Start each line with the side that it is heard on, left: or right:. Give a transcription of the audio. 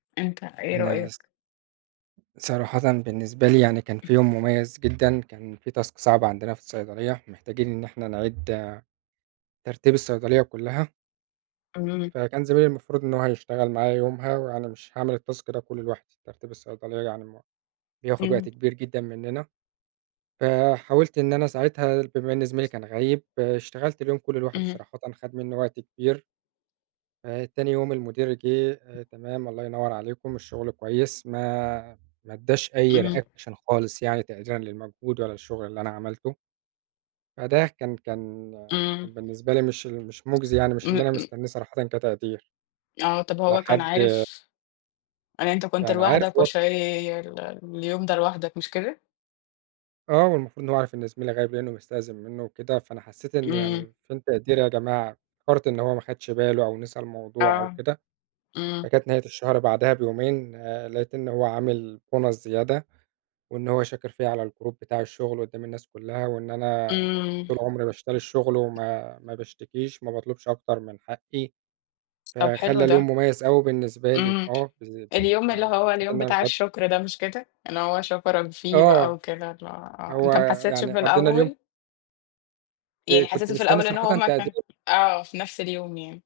left: أنت إيه
right: أنا س
left: رأيك؟
right: صراحةً بالنسبة لي يعني كان فيه يوم مميز جدًا، كان فيه task صعب عندنا في الصيدلية، ومحتاجين إن إحنا نعيد ترتيب الصيدلية كلها.
left: إمم.
right: فكان زميلي المفروض إن هو هيشتغل معايا يومها، وأنا مش هاعمل الtask ده كله لوحدي. ترتيب الصيدلية يعني م بياخد وقت
left: إمم.
right: كبير جدًا مننا، فحاولت إن أنا ساعتها بما إن زميلي كان غايب، اشتغلت اليوم كله لوحدي،
left: إمم.
right: صراحةً خَد مني وقت كبير. تاني يوم المدير جِه: "تمام الله ينور عليكم، الشغل كويس." ما ما ادّاش أي
left: إمم.
right: reaction خالص يعني تقديرًا للمجهود ولا الشغل اللي أنا عملته. فده كان كان
left: إمم.
right: كان بالنسبة لي مش ال مش مُجزي يعني، مش اللي
left: إمم.
right: أنا
left: م
right: مستنيه صراحةً كتقدير.
left: آه. طَب هو كان
right: لحد
left: عارف إن أنت كنت
right: كان عارف
left: لوحدك
right: و
left: وشايل اليوم ده لوحدك، مش كده؟
right: آه، والمفروض إن هو عارف إن زميلي غايب لإنه مستأذن منه وكده، فأنا حسيت إن
left: إمم.
right: يعني فين تقديري يا جماعة؟ افتكرت إن هو ما خدش باله أو نسى الموضوع أو
left: آه.
right: كده.
left: إمم.
right: فكانت نهاية الشهر بعدها بيومين، لقيت إن هو عامل bonus زيادة، وإن هو شاكر فيَّ على الgroup بتاع الشغل قدّام الناس كلها، وإن أنا
left: إمم.
right: طول عمري باشتري الشغل وما ما باشتكيش، ما باطلبش أكتر من حقي.
left: طَب حلو
right: فخلّى
left: ده.
right: اليوم مميز أوي بالنسبة لي.
left: إمم.
right: آه، بالذ ب
left: اليوم اللي
right: يعني
left: هو
right: حسيت
left: اليوم
right: إن أنا
left: بتاع
right: متقدَّر.
left: الشكر ده، مش كده؟ إن هو شكرَك فيه بقى
right: آه.
left: وكده اللي هو
right: هو
left: أنت ما حسيتش
right: يعني
left: في
right: قضينا اليوم
left: الأول؟ يعني
right: فكنت
left: حسيته في
right: مستني
left: الأول إن
right: صراحةً
left: هو ما كان
right: تقدير.
left: آه، في نفْس اليوم يعني.